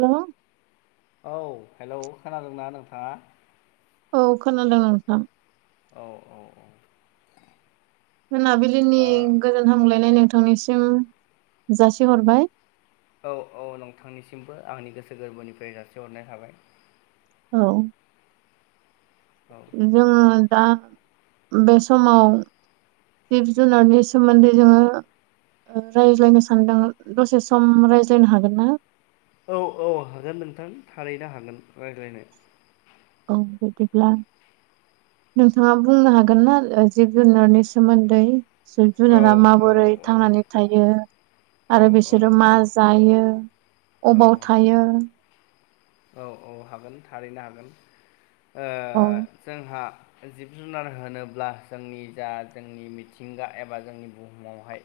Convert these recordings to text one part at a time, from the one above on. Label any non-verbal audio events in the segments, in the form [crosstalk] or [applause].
हेल' औ- हेलौ खोनादोंना नोंथाङा औ- खोनादों नोंथां औ औ औ। मोनाबिलिनि गोजोन हामगलायनाय नोंथांनिसिम जासिहरबाय औ औ नोंथांनिसिमबो आंनि गोसो गोरबोनिफ्राय जासिहरनाय हाबाय औ। औ जोङो दा बे समाव जिब जुनारनि सोमोन्दै जोङो ओ- रायज्लायनो सानदों दसे सम रायज्लायनो हागोन ना औ औ हागोन नोंथां थारैनो हागोन रायज्लायनो औ बिदिब्ला नोंथाङा बुंनो हागोन ना ओ जिब जुनारनि सोमोन्दै जिब औ जुनारा माबोरै औ थांनानै थायो। औ आरो बिसोरो मा जायो औ अबाव थायो। औ औ हागोन थारैनो हागोन ओ औ जोंहा जिब जुनार होनोब्ला जोंनि जा जोंनि मिथिंगा एबा जोंनि बुहुमावहाय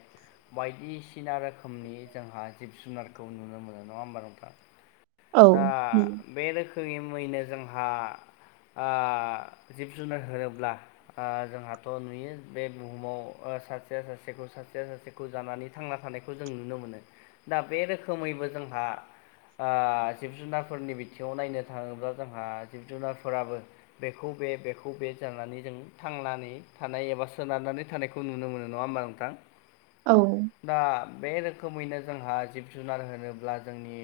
बायदिसिना रोखोमनि जोंहा जिब जुनारखौ नुनो मोनो नङा होमबा नोंथा औ। बे रोखोमनि मैनो जोंहा ओ जिब जुनार होनोब्ला ओ जोंहाथ' नुयो बे बुहुमाव सासेया सासेखौ, सासेया सासेखौ जानानै थांना थानायखौ जों नुनो मोनो। दा बे रोखोमैबो जोंहा ओ- जिब -जुनार [unintelligible] बिथिङाव नायनो थाङोब्ला जोंहा जिब -जुनारफोराबो बेखौ बे बेखौ बे जानानै जों थांनानै थानाय एबा सोनारनानै थानायखौ नुनो मोनो नङा होमबा नोंथां? औ दा- बे रोखोमैनो जोंहा जिब- जुनार होनोब्ला जोंनि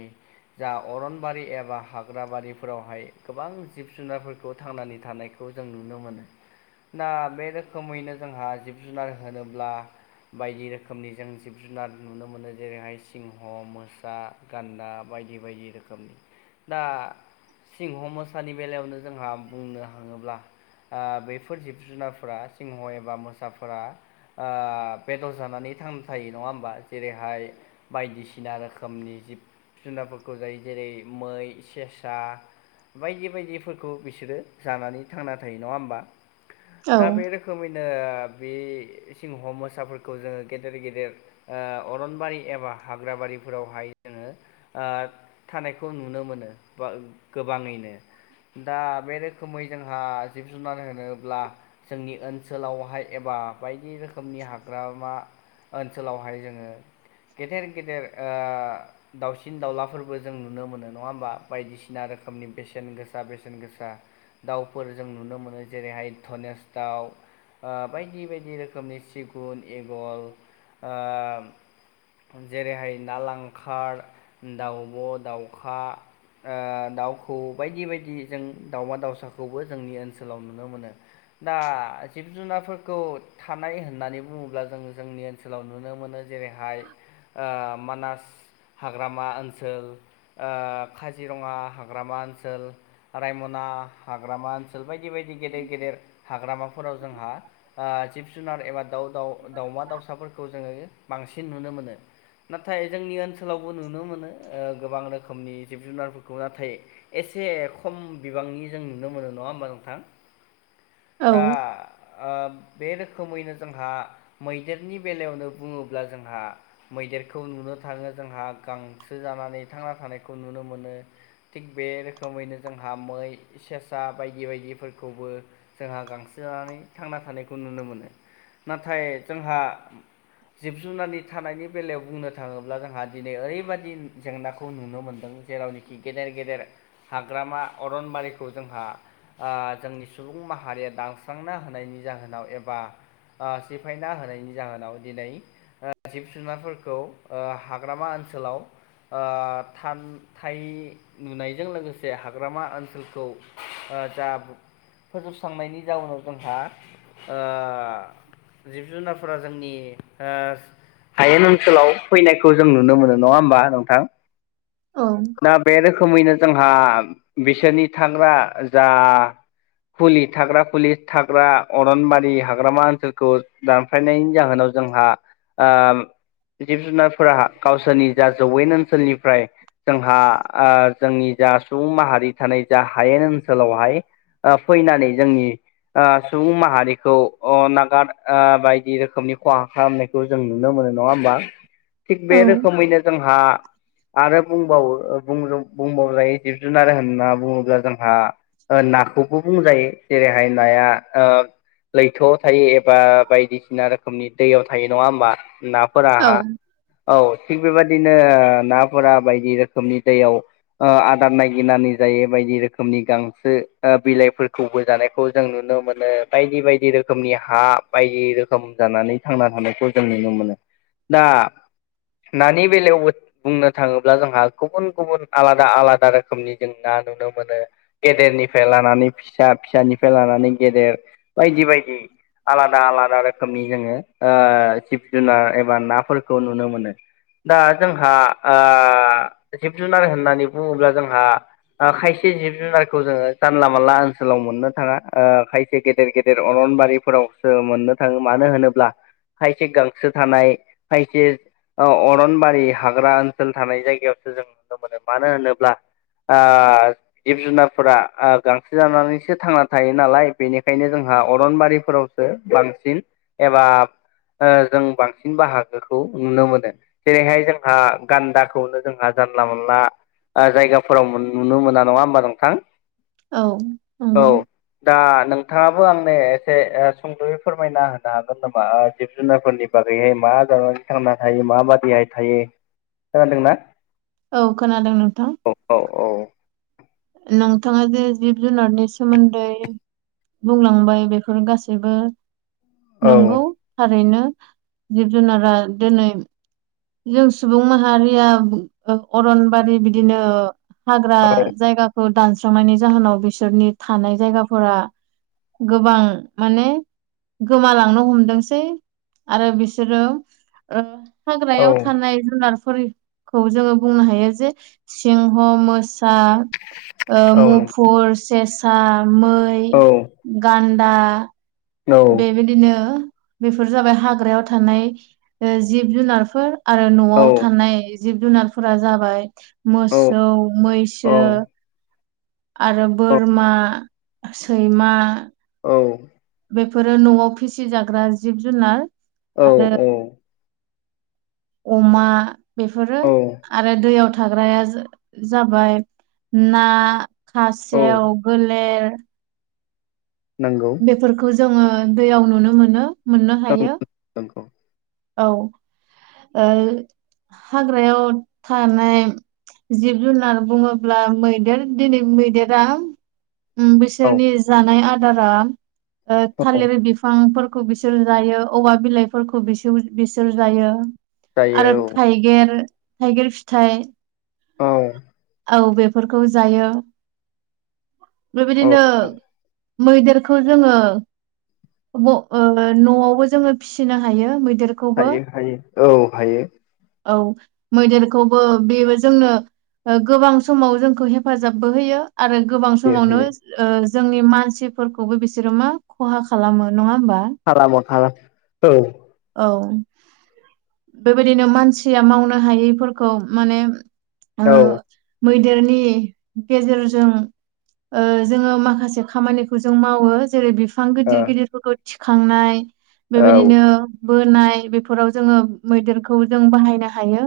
जा अरनबारि [unintelligible] एबा हाग्रा बारिफोरावहाय गोबां जिब -जुनारफोरखौ थांनानै थानायखौ जों नुनो मोनो। ना बे रोखोमैनो जोंहा जिब -जुनार होनोब्ला बायदि रोखोमनि जों जिब -जुनार नुनो मोनो जेरैहाय- सिंह, मोसा, गान्दा बायदि -बायदि रोखोमनि दा- सिंह, मोसानि बेलायावनो जोंहा बुंनो थाङोब्ला ओ- बेफोर जिब -जुनारफोरा सिंह एबा मोसाफोरा ओ- बेदर जानानै थां थायो नङा होमबा? जेरैहाय बायदिसिना रोखोमनि जिब जुनारफोरखौ जायो जेरै मै सेसा बायदि- बायदिफोरखौ बिसोरो जानानै थांना थायो नङा होमबा? दा बे रोखोमैनो बे सिंह मोसाफोरखौ जोङो गेदेर- गेदेर ओ अरनबारि एबा हाग्राबारिफोरावहाय जोङो ओ थानायखौ नुनो मोनो। [unintelligible] गोबाङैनो दा बे रोखोमै जोंहा जिब- जुनार होनोब्ला जोंनि ओनसोलावहाय एबा [unintelligible] बायदि रोखोमनि हाग्रामा ओनसोलावहाय जोङो गेदेर- गेदेर ओ दाउसिन -दाउलाफोरबो जों नुनो मोनो नङा होमबा? बायदिसिना रोखोमनि बेसेन गोसा, बेसेन गोसा दाउफोर जों नुनो मोनो। जेरैहाय [unintelligible] फास्थाव बायदि -बायदि रोखोमनि सिगुन एगल ओ जेरैहाय ना लांखार, दाउब', दाउखा ओ दाउ खौऔ बायदि बायदि जों दावमा- दाउसाखौबो जोंनि ओनसोलाव नुनो मोनो। दा जिब- जुनारफोरखौ थानाय होननानै बुङोब्ला जों जोंनि ओनसोलाव नुनो मोनो। जे जेरैहाय ओ मानास हाग्रामा ओनसोल ओ काजिरङा हाग्रामा ओनसोल, रायमना हाग्रामा ओनसोल बायदि- बायदि गेदेर- गेदेर हाग्रामाफोराव जोंहा ओ जिब -जुनार एबा दाउ- दाउ- दाउमा -दाउसाफोरखौ जोङो बांसिन नुनो मोनो। नाथाय जोंनि ओनसोलावबो नुनो मोनो ओ गोबां रोखोमनि जिब -जुनारफोरखौ नाथाय एसे खम बिबांनि जों नुनो मोनो नङा होमबा नोंथां? औ दा ओ बे रोखोमैनो जोंहा मैदेरनि बेलायावनो बुङोब्ला जोंहा मैदेरखौ नुनो [unintelligible] थाङो जोंहा गांसो जानानै थांना थानायखौ नुनो मोनो। थिग बे रोखोमैनो जोंहा मै, सेेसा बायदि- बायदिफोरखौबो जोंहा गांसो जानानै थांना थानायखौ नुनो मोनो। नाथाय जोंहा जिब - जुनार थानायनि बेलायाव बुंनो थाङोब्ला, जोंहा दिनै ओरैबादि जेंनाखौ नुनो मोनदों जेरावनोखि गेदेर - गेदेर हाग्रामा अरनबारिखौ जोंहा ओ जोंनि सुबुं सुबुं माहारिया दानस्रांना होनायनि जाहोनाव एबा ओ सिफायना होनायनि जाहोनाव दिनै जिब- जुनारफोरखौ हाग्रामा ओ ओनसोलाव ओ [unintelligible] [unintelligible] नुनायजों लोगोसे हाग्रामा ओनसोलखौ ओ जा फोजोबस्रांनायनि जाउनाव जोंहा ओ जिब -जुनारफोरा जोंनि ओ हायेन ओनसोलाव फैनायखौ जों नुनो मोनो नङा होमबा नोंथां? औ दा बे रोखोमैनो जोंहा बिसोरनि थाग्रा जा खुलि थाग्रा खुलि थाग्रा अरनबारि हाग्रामा ओनसोलखौ दानफायनायनि जाहोनाव जोंहा ओ जिब जुनारफोरा गावसोरनि जा जौवेन ओनसोलनिफ्राय जोंहा ओ जोंनि जा सुबुं माहारि थानाय जा हायेन ओनसोलावहाय ओ फैनानै जोंनि ओ सुबुं माहारिखौ अ नागार बायदि रोखोमनि खहा खालामनायखौ जों नुनो मो नो नङा होमबा थिग बे औ रोखोमैनो जोंहा आरो बुंबाव बुंबावजायो जिब जुनार होनना बुङोब्ला जोंहा ओ नाखौबो बुंजायो जेरैहाय नाया ओ लैथोआव थायो एबा बायदिसिना रोखोमनि दैयाव थायो नङा होमबा औ नाफोराहा औ थिग बेबायदिनो नाफोरा बायदि बायदि रोखोमनि दैयाव आदार नागिरनानै जायो बायदि रोखोमनि गांसो ओ बिलाइफोर खौबो जानायखौ जों नुनो मोनो बायदि बायदि रोखोमनि हा बायदि रोखोम जानानै थांनानै थाबोनायखौ जों नुनो मोनो दा नानि बेलायावबो बुंनो थाङोब्ला जोंहा गुबुन गुबुन आलादा आलादा रोखोमनि जों ना नुनो मोनो। गेदेरनिफ्राय लानानै फिसा फिसानिफ्राय लानानै गेदेर बायदि बायदि आलादा आलादा रोखोमनि जोङो ओ जिब जुनार एबा नाफोरखौ नुनो मोनो। दा जोंहा ओ जिब जुनार होननानै बुङोब्ला जोंहा ओ खायसे जिब जुनारखौ जोङो जानला मोनला ओनसोलाव मोननो थाङा ओ खायसे गेदेर गेदेर अरनबारिफोरावसो मोननो थाङो मानो होनोब्ला खायसे गांसो थानाय खायसे अरनबारि हाग्रा ओनसोल थानाय जायगा यावसो जों नुनो मोनो मानो होनोब्ला ओ जिब जुनारफोरा ओ गांसो जानानैसो थांना थायो नालाय बेनिखायनो जोंहा ओ अरनबारिफोरावसो बांसिन एबा जों बांसिन बाहागोखौ नुनो मोनो जेरैहाय जोंहा गान्दाखौनो जोंहा जानला मोनला जायगाफोराव नुनो मोना नङा होमबा नोंथां। औ औ नंगौ। दा नोंथाङाबो आंनो एसे सुंद'यै फोरमायना होनो हागोन नामा जिब जुनारफोरनि बागैहाय मा मा जानानै थांना थायो माबादियै थायो खोनादोंना? औ खोनादों नोंथां औ औ नोंथाङा जे जिब जुनारनि सोमोन्दै बुंलांबाय बेफोर गासैबो औ नंगौ थारैनो जिब जुनारा दिनै जों सुबुं माहारिया अरनबारि बिदिनो हाग्रा जायगाखौ दानस्रांनायनि जाहोनाव बिसोरनि थानाय जायगाफोरा गोबां माने गोमालांनो हमदोंसै आरो बिसोरो औ हाग्रायाव थानाय जुनारफोरखौ जोङो बुंनो हायो जे सिंह मोसा ओ औ मुफुर सेसा मै औ गान्दा दा नंगौ बेबायदिनो बेफोर जाबाय हाग्रायाव थानाय ओ जिब जुनारफोर आरो न'आव थानाय जिब जुनारफोरा जाबाय औ मोसौ औ मैसो आरो औ बोरमा सैमा औ बेफोरो न'आव फिसिजाग्रा जिब जुनार। औ आरो औ अमा बेफोरो आरो दैयाव थाग्राया जाबाय ना, औ खासेव, गोलेर नंगौ बेफोरखौ जोङो दैयाव नुनो मोनो मोननो हायो। नंगौ नंगौ औ ओ हाग्रायाव थानाय जिब जुनार बुङोब्ला मैदेर दिनै मैदेरा ओम औ बिसोरनि जानाय आदारा ओ औ थालिर बिफांफोर बिसोर जायो औवा बिलाइफोरखौ बिसोर बिसोर जायो। आरो जायो थाइगिर थाइगिर फिथाइ औ। औ बेफोरखौ जायो औ बेबायदिनो मैदेरखौ जोङो ब ओ न'आवबो जोङो फिसिनो हायो मै हायो हायो औ हायो। औ मैदेरखौबो बेबो जोंनो ओ गोबां समाव जोंखौ हेफाजाबबो होयो। आरो गोबां हायो समावनो हायो ओ जोंनि मानसिफोरखौबो बिसोरो मा खहा खालामो। नङा होमबा [unintelligible] औ। औ बेबायदिनो मानसिया मावनो हायैफोरखौ माने ओ औ। मैदेरनि गेजेरजों ओ जोङो माखासे खामानिखौ जों मावो जेरै बि बिफां ओ गिदिर गिदिरफोरखौ थिखांनाय औ बेबायदिनो बोनाय बेफोराव जोङो मैदेरखौ जों बाहायनो हायो।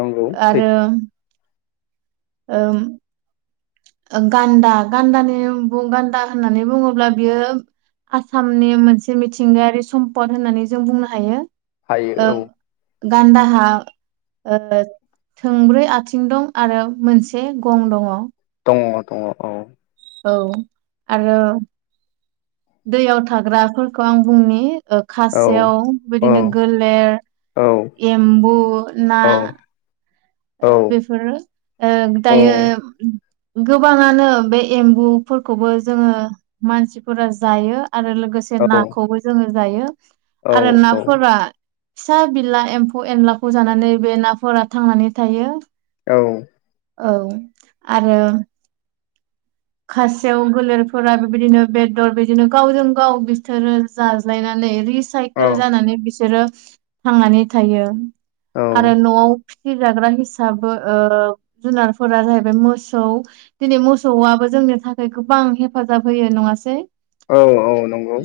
नंगौ आरो सैथो ओ गान्दा गान्दानि बुं गान्दा होननानै बुङोब्ला बियो आसामनि मोनसे मिथिंगायारि सम्पद होननानै जों बुंनो हायो। ओ हायो औ। गान्दाहा ओ थोंब्रै आथिं दं आरो मोनसे गं दङ'। दङ दङ औ। औ आरो दैयाव थाग्राफोरखौ आं बुंनि ओ औ खासेयाव औ बिदिनो गोलेर औ एमबु, ना औ ओ बेफोरो ओ दायो गोबाङानो बे एम्बुफोरखौबो जोङो मानसिफोरा जायो। आरो लोगोसे औ औ नाखौबो जोङो जायो औ आरो नाफोरा फिसा बिला एम्फौ एनलाखौ जानानै बे नाफोरा थांनानै थायो। औ। औ आरो खासेव गोलेरफोरा बेबायदिनो बेदर बिदिनो गावजों गाव बिसोरो जाज्लायनानै रिस औ साइकेल जानानै बिसोरो थांनानै थायो औ आरो न'आव फिसिजाग्रा हिसाबै ओ जुनारफोरा जाहैबाय मोसौ दिनै मोसौआबो जोंनि थाखाय गोबां हेफाजाब होयो नङासै? औ औ नंगौ।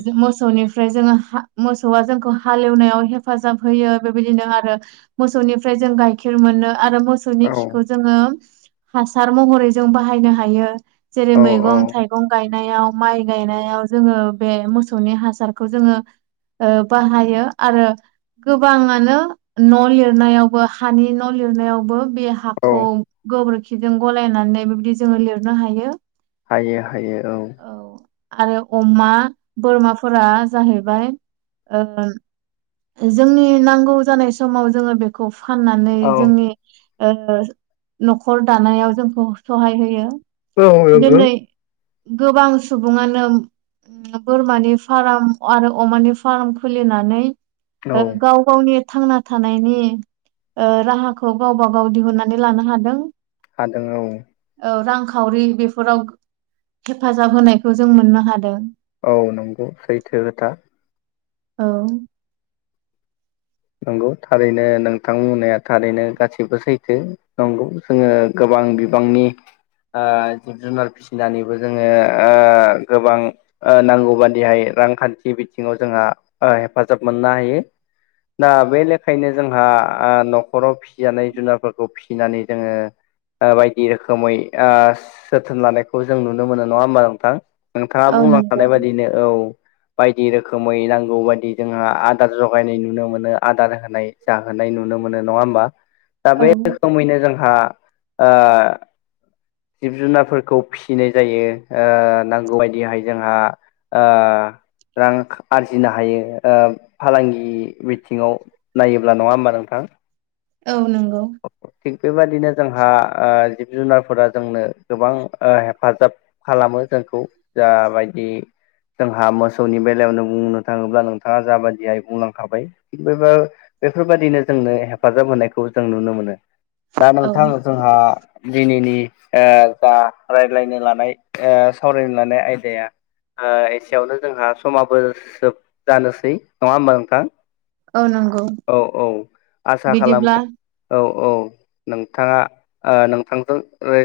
ओमफ्राय जोङो हा मोसौआ जोंखौ हालेवनायाव हेफाजाब होयो। बेबायदिनो आरो मोसौनिफ्राय जों गाइखेर मोनो। आरो मोसौनि औ खिखौ जोङो हासार महरै जों बाहायनो हायो। जेरै औ मैगं थाइगं गाय नायाव, माइ गायनायाव जोङो बे मोसौनि हासारखौ जोङो ओ बाहायो आरो गोबाङानो न' लिरनायावबो हानि न' लिरनायावबो बे हाखौ औ गोबोरखिजों गलायनानै बेबायदि जोङो लिरनो हायो। हायो हायो औ। आरो अमा बोरमाफोरा जाहैबाय ओ जोंनि नांगौ जानाय समाव जोङो बेखौ फाननानै औ जोंनि ओ न'खर दानायाव जोंखौ सहाय होयो। औ नंगौ। दिनै गोबां सुबुङानो बोरमानि फार्म आरो अमानि फार्म खुलिनानै औ ओ गाव- गावनि थांना थानायनि राहाखौ गावबा- गाव दिहुननानै लानो हादों। हादों औ। रांखावरि बेफोराव हेफाजाब होनायखौ जों मोननो हादों। औ नंगौ सैथो खोथा। औ। नंगौ थारैनो नोंथां बुंनाया थारैनो गाससिबो सैथो नंगौ जोङो गोबां गोबां बिबांनि ओ जिब -जुनार फिसिनानैबो जोङो ओ गोबां नांगौ बादिहाय रांखान्थि बिथिङाव जोंहा हेफाजाब मोननो हायो। दा बे लेखायनो जोंहा न'खराव फिजानाय जुनारफोरखौ फिसिनानै जोङो बायदि रोखोमै ओ जोथोन लानायखौ जों नुनो मोनो नङा होमबा नोंथां? नोंथाङा औ नंगौ बुंलांखानाय बायदिनो औ। बायदि रोखोमै नांगौ बाददि जोंहा आदार जगायनाय नुनो मोनो। दार होनाय जाहोनाय नुनो मोनो नङा होनबा? दा औ बे रोखैनो जों हा ओ जिब- जुनारफोरखौ फिसिनाय जायो नांगौ बायदिहाय जोंहा ओ रां आरजिनो हायो फालांगि बिथिङाव नायोब्ला नङा होमबा नोंथां? औ नंगौ। थिग बेबायदिनो जोंहा जिब जुनारफोरा जोंनो गोबां हेफाजाब खालामो। जोंखौ जाबायदि जोंहा मोसौनि बेलायावनो बुंनो थाङोब्ला नोंथाङा जाबायदियाय बुंलांखाबाय बेफोरबायदिनो जोंनो हेफाजाब होनायखौ जों नुनो मोनो दा औ नोंथां जोंहा दिनैनि ओ जा रायज्लायनो लानाय ओ सावरायनो लानाय आयदाया एसेयावनो जोंहा समाबो जोब जानोसै नङा होमबा नोंथां? औ नंगौ औ औ आसा बिदिब्ला खालामो औ औ नोंथाङा नोंथांजों